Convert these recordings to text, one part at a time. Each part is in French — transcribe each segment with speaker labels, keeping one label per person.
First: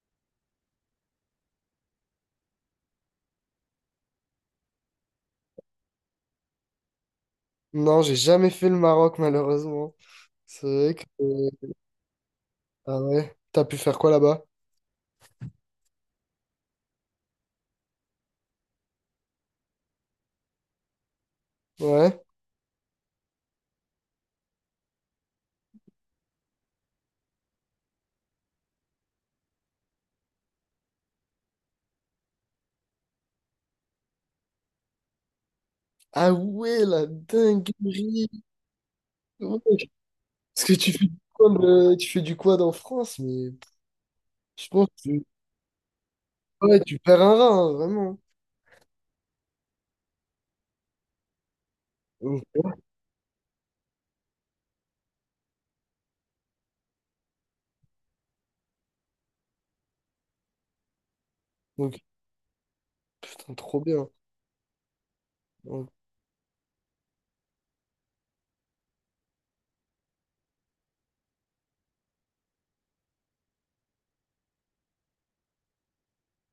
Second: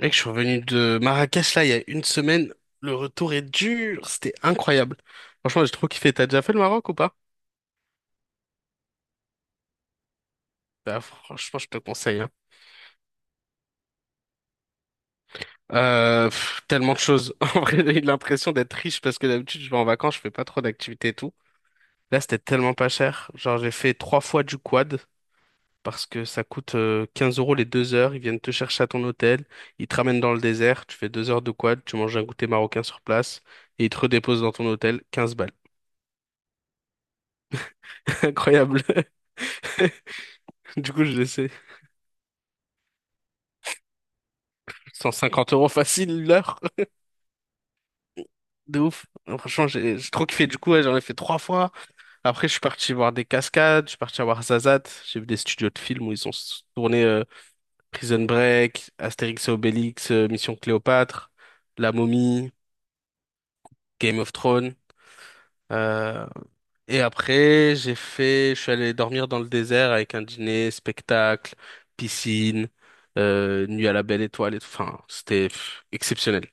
Speaker 1: Mec, je suis revenu de Marrakech là il y a une semaine. Le retour est dur, c'était incroyable. Franchement, j'ai trop kiffé. T'as déjà fait le Maroc ou pas?
Speaker 2: Non, j'ai jamais fait le Maroc, malheureusement. C'est vrai
Speaker 1: Bah,
Speaker 2: que...
Speaker 1: franchement, je te conseille, hein.
Speaker 2: Ah ouais? T'as pu faire quoi là-bas?
Speaker 1: Pff, tellement de choses. En vrai, j'ai eu l'impression d'être riche parce que d'habitude, je vais en vacances, je fais pas trop d'activités et tout.
Speaker 2: Ouais.
Speaker 1: Là, c'était tellement pas cher. Genre, j'ai fait trois fois du quad parce que ça coûte 15 € les 2 heures. Ils viennent te chercher à ton hôtel, ils te ramènent dans le désert, tu fais 2 heures de quad, tu manges un goûter marocain sur place et ils te redéposent dans ton hôtel. Quinze balles.
Speaker 2: Ah ouais, la dinguerie!
Speaker 1: Incroyable.
Speaker 2: Ouais. Parce que tu
Speaker 1: Du coup,
Speaker 2: fais du
Speaker 1: je laissais
Speaker 2: quad, tu fais du quad en France, mais je pense que
Speaker 1: cent cinquante euros facile l'heure.
Speaker 2: ouais, tu perds un rein, hein, vraiment.
Speaker 1: De ouf. Franchement, j'ai trop kiffé. Du coup, ouais, j'en ai fait trois fois. Après, je suis parti voir des cascades, je suis parti voir Zazat. J'ai vu des studios de films où ils ont tourné Prison Break, Astérix et Obélix, Mission Cléopâtre, La
Speaker 2: Donc,
Speaker 1: Momie,
Speaker 2: putain, trop bien.
Speaker 1: Game of Thrones.
Speaker 2: Ouais.
Speaker 1: Euh, et après, j'ai fait, je suis allé dormir dans le désert avec un dîner, spectacle, piscine, nuit à la belle étoile et tout. Enfin, c'était pff, exceptionnel.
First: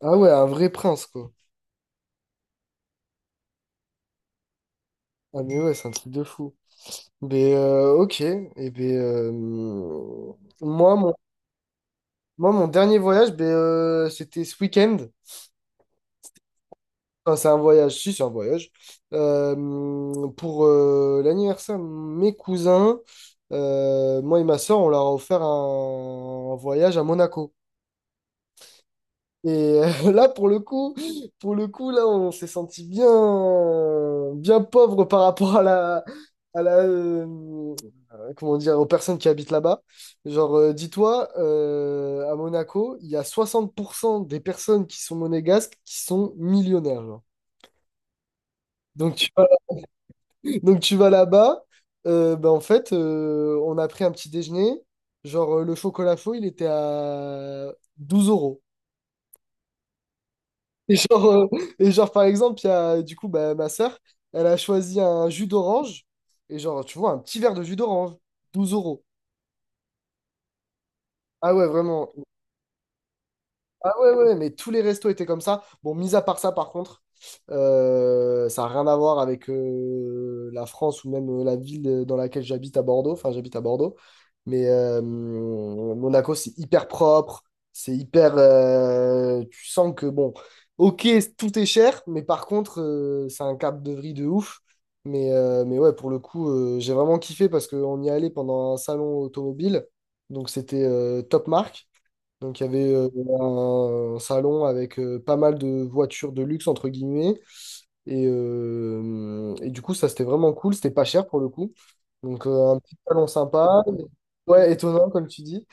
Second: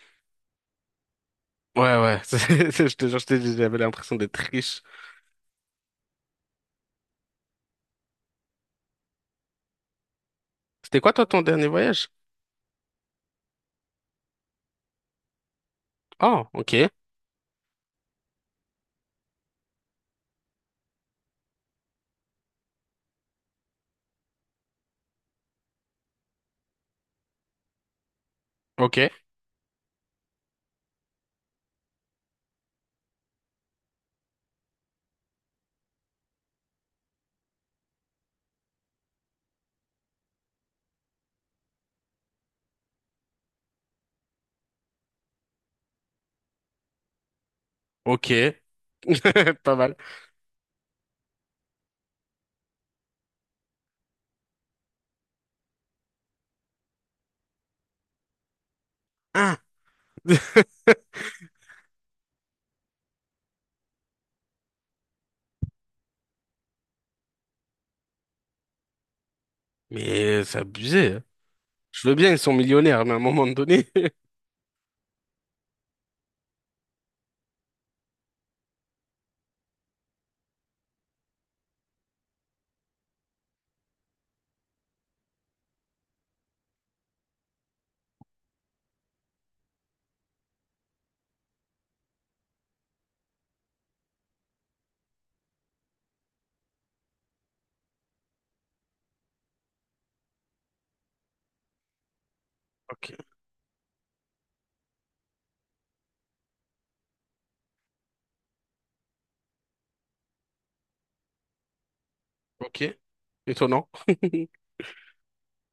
Speaker 2: Ah ouais, un vrai prince, quoi.
Speaker 1: Ouais, ouais, je te jure, je t'ai dit, j'avais l'impression d'être riche.
Speaker 2: Ah mais ouais, c'est un truc de fou. Mais ok, et ben moi,
Speaker 1: C'était
Speaker 2: mon,
Speaker 1: quoi, toi, ton dernier voyage?
Speaker 2: moi, mon dernier voyage, ben, c'était ce week-end.
Speaker 1: Oh, ok,
Speaker 2: Enfin, c'est un voyage, si, c'est un voyage. Pour l'anniversaire de mes cousins, moi et ma soeur, on leur a offert un voyage à Monaco.
Speaker 1: ok,
Speaker 2: Et là, pour le coup, là, on s'est senti bien, bien pauvre par rapport à à la, euh, comment dire, aux personnes qui habitent là-bas. Genre, dis-toi, à Monaco, il y a 60% des personnes qui sont monégasques qui sont millionnaires, genre.
Speaker 1: ok.
Speaker 2: Donc tu vas,
Speaker 1: Pas mal.
Speaker 2: donc tu vas là-bas, ben, en fait, on a pris un petit déjeuner. Genre, le chocolat chaud, il était à 12 euros.
Speaker 1: Ah,
Speaker 2: Et genre, euh, et genre, par exemple, il y a, du coup, bah, ma sœur, elle a choisi un jus d'orange. Et genre, tu vois, un petit verre de jus d'orange, 12 euros.
Speaker 1: mais c'est abusé, hein.
Speaker 2: Ah ouais,
Speaker 1: Je
Speaker 2: vraiment.
Speaker 1: veux bien, ils sont millionnaires, mais à un moment donné.
Speaker 2: Ah ouais, ouais, mais tous les restos étaient comme ça. Bon, mis à part ça, par contre, ça n'a rien à voir avec la France ou même la ville dans laquelle j'habite à Bordeaux. Enfin, j'habite à Bordeaux. Mais Monaco, c'est hyper propre. C'est hyper... tu sens que, bon, ok, tout est cher, mais par contre, c'est un cap de vrille de ouf. Mais ouais, pour le coup, j'ai vraiment kiffé parce qu'on y allait pendant un salon automobile. Donc, c'était top marque. Donc il y avait
Speaker 1: Ok,
Speaker 2: un salon avec pas mal de voitures de luxe, entre guillemets. Et du coup, ça, c'était vraiment cool. C'était pas cher pour le coup. Donc un petit
Speaker 1: ok.
Speaker 2: salon sympa.
Speaker 1: Étonnant.
Speaker 2: Ouais, étonnant, comme tu dis.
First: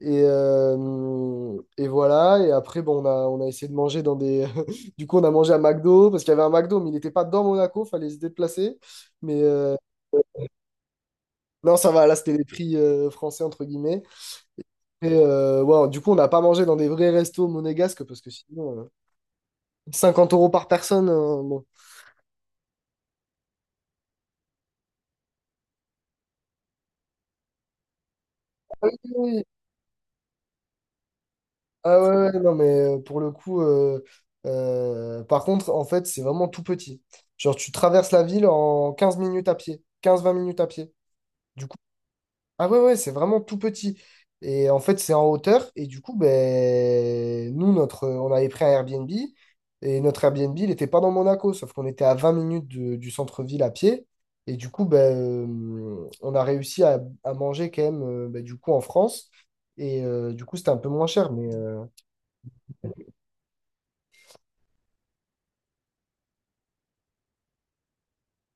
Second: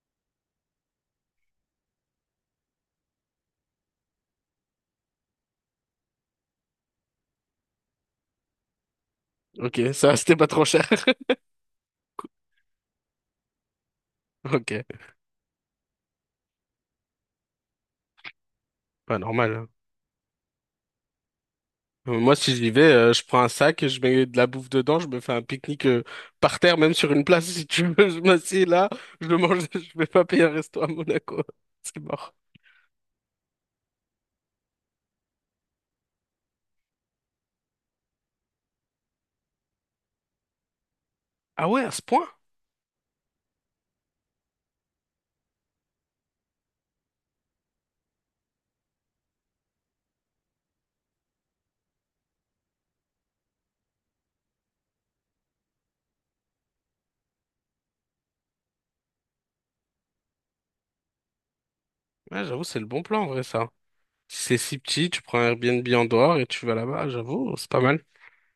Speaker 2: Et voilà. Et après, bon, on a essayé de manger dans des. Du coup, on a mangé à McDo parce qu'il y avait un McDo, mais il n'était pas dans Monaco. Fallait se déplacer. Mais
Speaker 1: Ok, ça, c'était pas trop cher.
Speaker 2: non, ça va. Là, c'était les prix français, entre guillemets.
Speaker 1: Ok,
Speaker 2: Ouais, du coup, on n'a pas mangé dans des vrais restos monégasques parce que sinon,
Speaker 1: pas normal, hein.
Speaker 2: 50 euros par personne. Euh, bon.
Speaker 1: Moi, si j'y vais, je prends un sac, je mets de la bouffe dedans, je me fais un pique-nique par terre, même sur une place, si tu veux. Je m'assieds là, je
Speaker 2: Oui.
Speaker 1: mange, je vais pas payer un resto à Monaco.
Speaker 2: Ah
Speaker 1: C'est
Speaker 2: ouais, ouais,
Speaker 1: mort.
Speaker 2: ouais, non, mais pour le coup, par contre, en fait, c'est vraiment tout petit. Genre, tu traverses la ville en 15 minutes à pied, 15 20 minutes à pied.
Speaker 1: Ah ouais, à ce point?
Speaker 2: Ah ouais, ouais, c'est vraiment tout petit. Et en fait, c'est en hauteur. Et du coup, ben, on avait pris un Airbnb. Et notre Airbnb, il n'était pas dans Monaco, sauf qu'on était à 20 minutes de- du centre-ville à pied. Et du coup, ben, on a réussi à manger quand même, ben, du coup, en France. Et du coup, c'était un peu moins cher. Mais
Speaker 1: Ouais, j'avoue, c'est le bon plan en vrai, ça. Si c'est si petit, tu prends un Airbnb en dehors et tu vas là-bas, j'avoue, c'est pas mal.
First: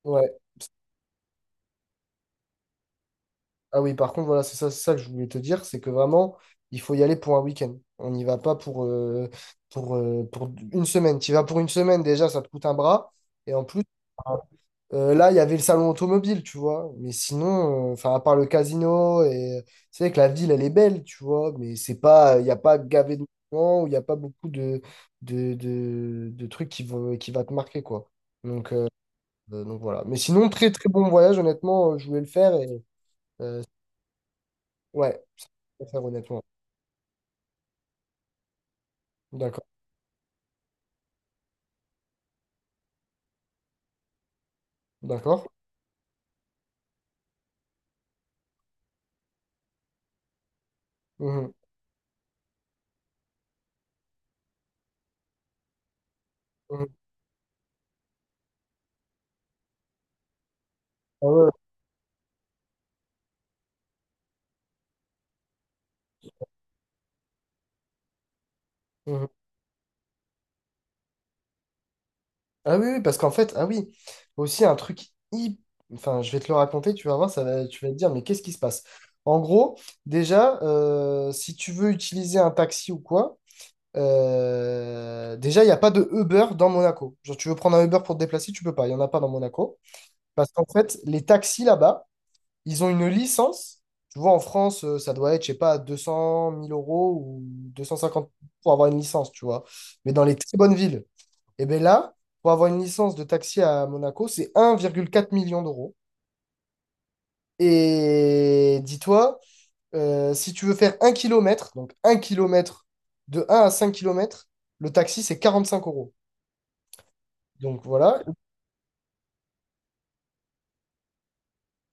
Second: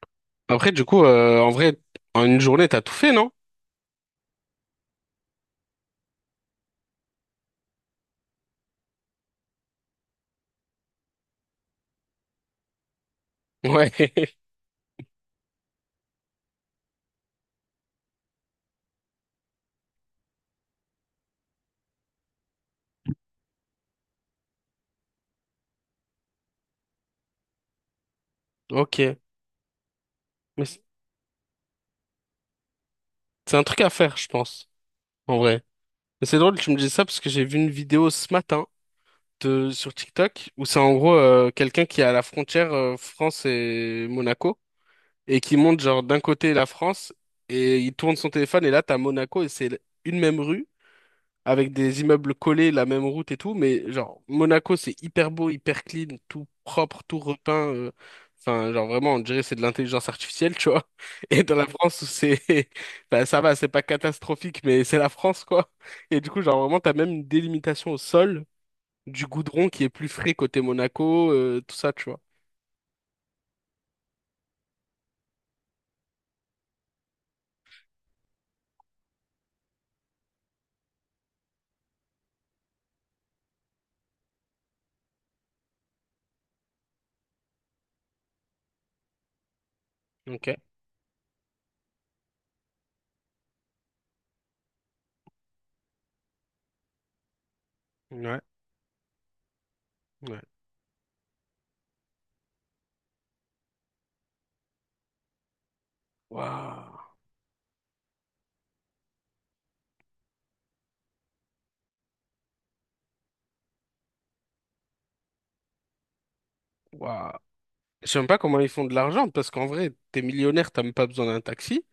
Speaker 2: ouais.
Speaker 1: Après, du coup, en vrai, en une journée, t'as tout fait, non?
Speaker 2: Ah oui, par contre, voilà, c'est ça que je voulais te dire, c'est que vraiment, il faut y aller pour un week-end. On n'y va pas pour, pour une semaine. Tu y vas pour une semaine, déjà, ça te coûte un bras. Et en plus,
Speaker 1: Ouais,
Speaker 2: là, il y avait le salon automobile, tu vois. Mais sinon, enfin, à part le casino, et c'est vrai que la ville, elle est belle, tu vois. Mais c'est pas, il n'y a pas gavé de moments, où il n'y a pas beaucoup de trucs qui vont, qui va te marquer, quoi. Donc, euh,
Speaker 1: ok.
Speaker 2: donc voilà. Mais sinon,
Speaker 1: Mais
Speaker 2: très
Speaker 1: c'est
Speaker 2: très bon voyage, honnêtement, je voulais le faire. Et,
Speaker 1: c'est un truc à faire, je pense,
Speaker 2: ouais,
Speaker 1: en
Speaker 2: ça
Speaker 1: vrai.
Speaker 2: peut faire
Speaker 1: Mais c'est
Speaker 2: honnêtement.
Speaker 1: drôle, tu me dis ça parce que j'ai vu une vidéo ce matin
Speaker 2: D'accord,
Speaker 1: de, sur TikTok où c'est en gros quelqu'un qui est à la frontière France et Monaco et
Speaker 2: d'accord.
Speaker 1: qui monte genre d'un côté la France et il tourne son téléphone et là, t'as Monaco et c'est une même rue.
Speaker 2: Mhm,
Speaker 1: Avec des immeubles collés, la même route et tout, mais genre Monaco c'est hyper beau, hyper clean, tout
Speaker 2: mhm.
Speaker 1: propre, tout repeint. Enfin, genre vraiment, on dirait c'est de l'intelligence artificielle, tu vois.
Speaker 2: Ah
Speaker 1: Et
Speaker 2: ouais.
Speaker 1: dans la France où c'est, ben, ça va, c'est pas catastrophique, mais c'est la France quoi. Et du coup, genre vraiment, t'as même une délimitation au sol du
Speaker 2: Mhm.
Speaker 1: goudron qui est plus frais côté Monaco, tout ça, tu vois.
Speaker 2: Ah oui, oui, parce qu'en fait, ah oui, aussi un truc hyp- enfin, je vais te le raconter, tu vas voir, ça va, tu vas te dire, mais qu'est-ce qui se passe? En gros, déjà, si tu veux utiliser un taxi ou quoi, déjà, il n'y a pas de Uber dans Monaco. Genre, tu veux prendre un Uber pour te déplacer, tu peux pas, il n'y en a pas dans Monaco.
Speaker 1: Ok.
Speaker 2: Parce qu'en fait, les taxis là-bas, ils ont une licence. Tu vois, en France, ça doit être, je sais pas, 200 000 euros ou 250
Speaker 1: Ouais.
Speaker 2: pour avoir une licence, tu vois. Mais dans les
Speaker 1: Ouais.
Speaker 2: très bonnes villes, et bien là, pour avoir une licence de taxi à Monaco, c'est 1,4 million d'euros.
Speaker 1: Waouh.
Speaker 2: Et dis-toi, si tu veux faire donc 1 kilomètre, de 1 à 5 kilomètres, le taxi, c'est 45 euros.
Speaker 1: Waouh.
Speaker 2: Donc
Speaker 1: Je sais
Speaker 2: voilà.
Speaker 1: même pas comment ils font de l'argent parce qu'en vrai, t'es millionnaire, t'as même pas besoin d'un taxi.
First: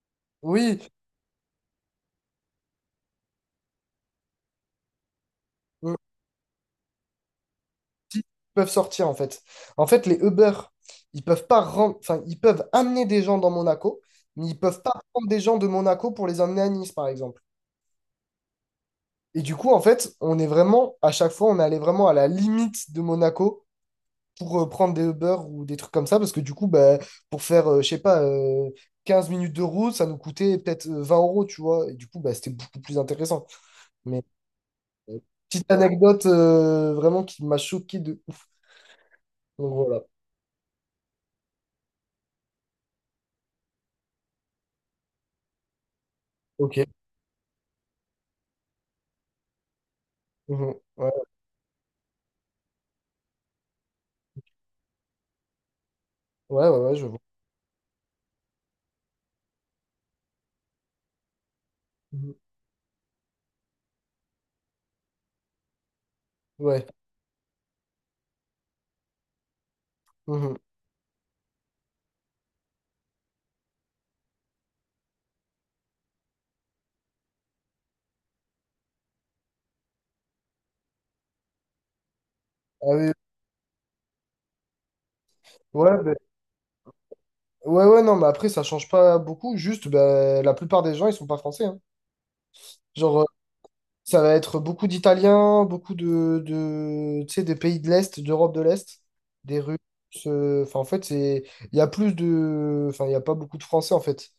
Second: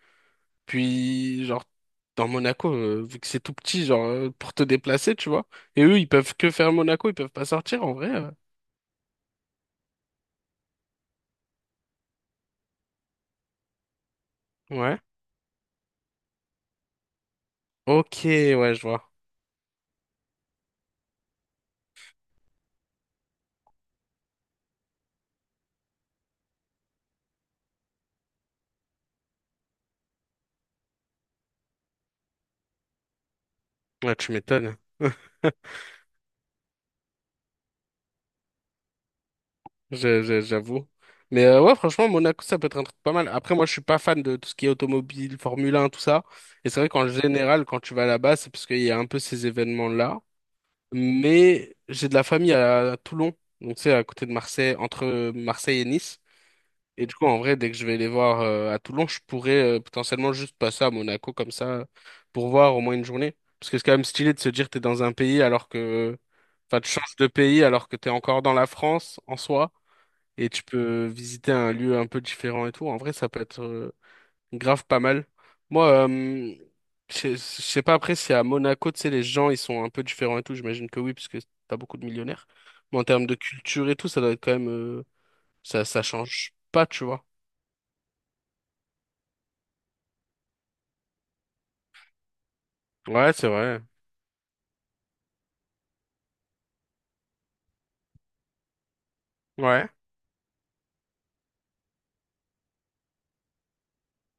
Speaker 2: Oui,
Speaker 1: Puis, genre, dans Monaco, vu que c'est tout petit, genre, pour te déplacer, tu vois. Et
Speaker 2: oui,
Speaker 1: eux, ils peuvent que faire Monaco, ils peuvent pas sortir, en vrai.
Speaker 2: peuvent sortir en fait. En fait, les Uber, ils peuvent pas ren- enfin, ils peuvent amener des gens dans Monaco, mais ils peuvent pas
Speaker 1: Ouais.
Speaker 2: prendre des gens de Monaco pour les emmener à Nice, par exemple.
Speaker 1: Ok, ouais, je vois.
Speaker 2: Et du coup, en fait, on est vraiment, à chaque fois, on est allé vraiment à la limite de Monaco pour prendre des Uber ou des trucs comme ça, parce que du coup, bah, pour faire, je sais pas, 15 minutes de route, ça nous coûtait peut-être 20 euros, tu vois. Et du coup, bah, c'était beaucoup plus intéressant.
Speaker 1: Ouais,
Speaker 2: Mais
Speaker 1: tu m'étonnes.
Speaker 2: euh, petite anecdote vraiment qui m'a choqué de ouf. Donc voilà.
Speaker 1: J'avoue. Mais ouais, franchement, Monaco, ça peut être un truc pas mal. Après, moi, je suis pas fan de tout ce qui est automobile, Formule 1, tout ça. Et
Speaker 2: Ok.
Speaker 1: c'est vrai qu'en général, quand tu vas là-bas, c'est parce qu'il y a un peu ces événements-là.
Speaker 2: Mhm. Ouais,
Speaker 1: Mais j'ai de la famille à Toulon, donc c'est à côté de Marseille, entre Marseille et Nice.
Speaker 2: ouais, ouais, ouais, je
Speaker 1: Et du
Speaker 2: vois.
Speaker 1: coup, en vrai, dès que je vais les voir à Toulon, je pourrais potentiellement juste passer à Monaco comme ça
Speaker 2: Mhm.
Speaker 1: pour voir au moins une journée. Parce que c'est quand même stylé de se dire t'es dans un pays alors que... Enfin,
Speaker 2: Ouais.
Speaker 1: tu changes de pays alors que t'es encore dans la France en soi et
Speaker 2: Mhm.
Speaker 1: tu peux visiter un lieu un peu différent et tout. En vrai, ça peut être grave pas mal. Moi, je sais pas après si à Monaco, tu sais, les gens, ils sont un peu différents et tout. J'imagine que oui, parce que t'as beaucoup de millionnaires.
Speaker 2: Ah
Speaker 1: Mais en
Speaker 2: oui.
Speaker 1: termes de culture et tout, ça doit être quand même... ça,
Speaker 2: Ouais,
Speaker 1: ça
Speaker 2: ben-
Speaker 1: change pas, tu vois.
Speaker 2: ouais, ouais, non, mais après, ça change pas beaucoup. Juste, ben, la plupart des gens, ils sont pas français, hein. Genre,
Speaker 1: Ouais, c'est vrai.
Speaker 2: ça va être beaucoup d'Italiens, beaucoup tu sais, des pays de l'Est, d'Europe de l'Est, des Russes.
Speaker 1: Ouais,
Speaker 2: Enfin, en fait, il y a plus de, enfin, il y a pas beaucoup de Français, en fait.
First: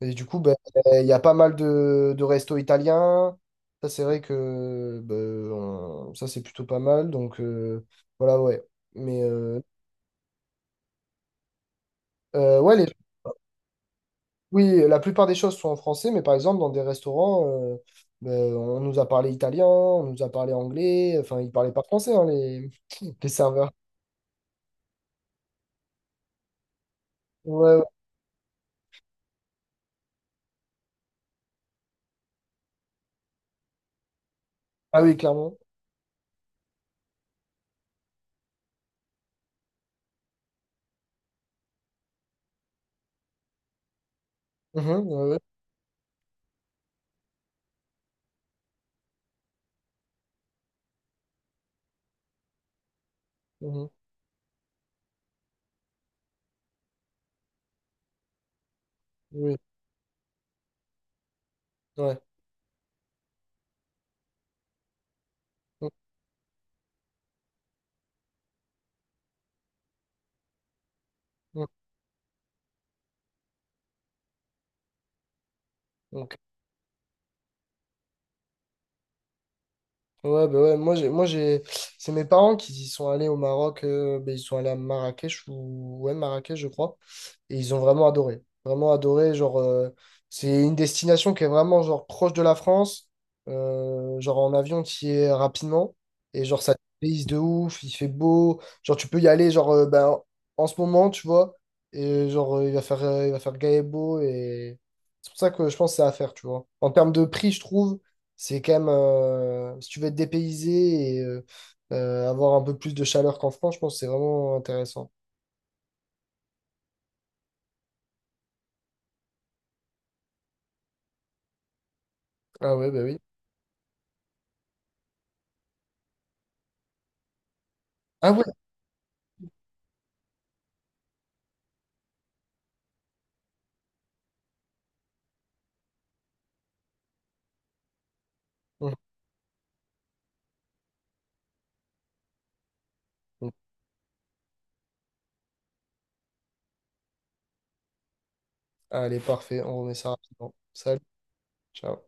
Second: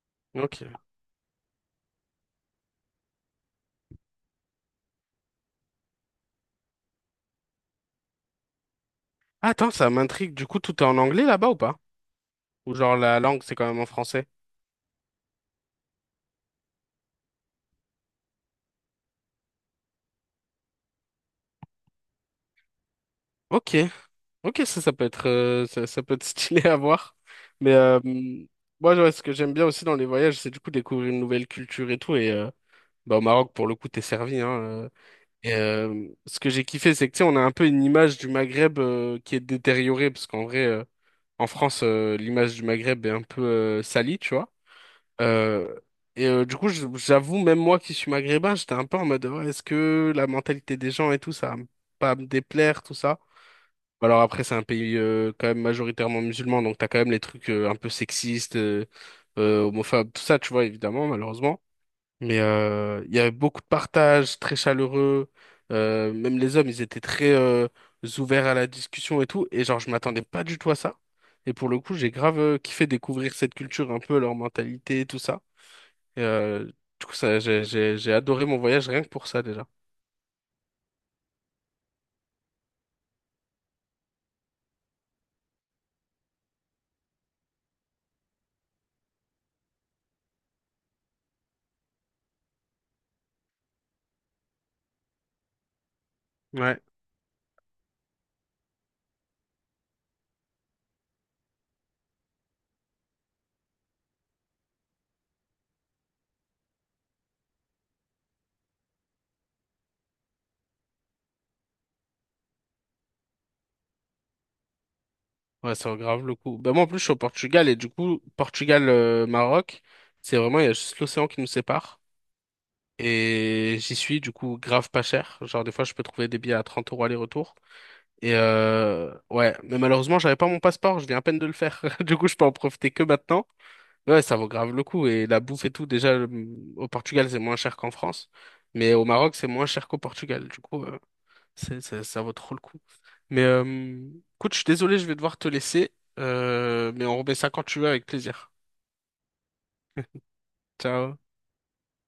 Speaker 2: Et du coup, ben,
Speaker 1: ok.
Speaker 2: il y a pas mal de restos italiens. Ça, c'est vrai que, ben, ça, c'est plutôt pas mal. Donc, voilà, ouais. Mais,
Speaker 1: Ah,
Speaker 2: euh,
Speaker 1: Attends, ça m'intrigue. Du coup, tout est en anglais là-bas ou pas? Ou
Speaker 2: ouais, les
Speaker 1: genre la langue, c'est quand même en français?
Speaker 2: oui, la plupart des choses sont en français, mais par exemple, dans des restaurants, on nous a parlé italien, on nous a parlé anglais, enfin, ils parlaient pas français, hein, les, les serveurs.
Speaker 1: Ok, ok, ça peut être, ça, ça peut être stylé à voir. Mais
Speaker 2: Ouais, ouais.
Speaker 1: moi, genre, ce que j'aime bien aussi dans les voyages, c'est du coup découvrir une nouvelle culture et tout. Et bah, au Maroc, pour le coup, t'es servi, hein.
Speaker 2: Ah oui,
Speaker 1: Et
Speaker 2: clairement.
Speaker 1: ce que j'ai kiffé, c'est que tu sais, on a un peu une image du Maghreb qui est détériorée, parce qu'en vrai, en France, l'image du Maghreb est un peu salie, tu vois.
Speaker 2: Mhm, ouais, ouais,
Speaker 1: Euh, et du coup, j'avoue, même moi qui suis maghrébin, j'étais un peu en mode, ouais, est-ce que la mentalité des gens et tout, ça va pas me déplaire, tout ça?
Speaker 2: mhm,
Speaker 1: Bah, alors après, c'est un pays quand même majoritairement musulman, donc t'as quand même les trucs un peu sexistes,
Speaker 2: oui,
Speaker 1: homophobes, tout ça, tu vois, évidemment, malheureusement.
Speaker 2: ouais.
Speaker 1: Mais il y avait beaucoup de partage, très chaleureux.
Speaker 2: Mhm,
Speaker 1: Même les hommes, ils étaient très ouverts à la discussion et tout. Et genre, je m'attendais pas du tout à ça. Et
Speaker 2: mhm.
Speaker 1: pour le coup, j'ai grave kiffé découvrir cette culture, un peu leur mentalité, et tout ça. Et,
Speaker 2: Donc,
Speaker 1: du coup, ça, j'ai adoré mon voyage rien que pour ça déjà.
Speaker 2: ouais, bah ouais, c'est mes parents qui y sont allés au Maroc, bah, ils sont allés à Marrakech ou ouais Marrakech je crois, et ils ont vraiment adoré, genre c'est une destination qui est vraiment genre proche de la France, genre en avion qui est rapidement et genre ça te
Speaker 1: Ouais.
Speaker 2: payse de ouf, il fait beau, genre tu peux y aller genre ben, en ce moment tu vois, et genre il va faire gai et beau et c'est pour ça que je pense que c'est à faire tu vois. En termes de prix je trouve. C'est quand même, si tu veux être dépaysé et avoir un peu plus de chaleur qu'en France, je pense que c'est vraiment intéressant.
Speaker 1: Ouais, ça vaut grave le coup. Ben moi, en plus, je suis au Portugal et du coup, Portugal-Maroc, c'est vraiment, il y a juste l'océan qui nous sépare.
Speaker 2: Ah ouais, bah oui.
Speaker 1: Et j'y suis, du coup, grave pas cher. Genre, des fois, je peux trouver des billets à 30 € aller-retour.
Speaker 2: Ah
Speaker 1: Et
Speaker 2: ouais.
Speaker 1: ouais, mais malheureusement, j'avais pas mon passeport, je viens à peine de le faire. Du coup, je peux en profiter que maintenant. Ouais, ça vaut grave le coup. Et la bouffe et tout, déjà, au Portugal, c'est moins cher qu'en France.
Speaker 2: Mhm.
Speaker 1: Mais au Maroc, c'est moins cher qu'au Portugal. Du coup, Ça, ça vaut trop le coup. Mais écoute, je suis désolé, je vais devoir te laisser. Mais on remet ça quand tu veux avec plaisir.
Speaker 2: Allez, parfait, on remet ça rapidement. Salut,
Speaker 1: Ciao.
Speaker 2: ciao.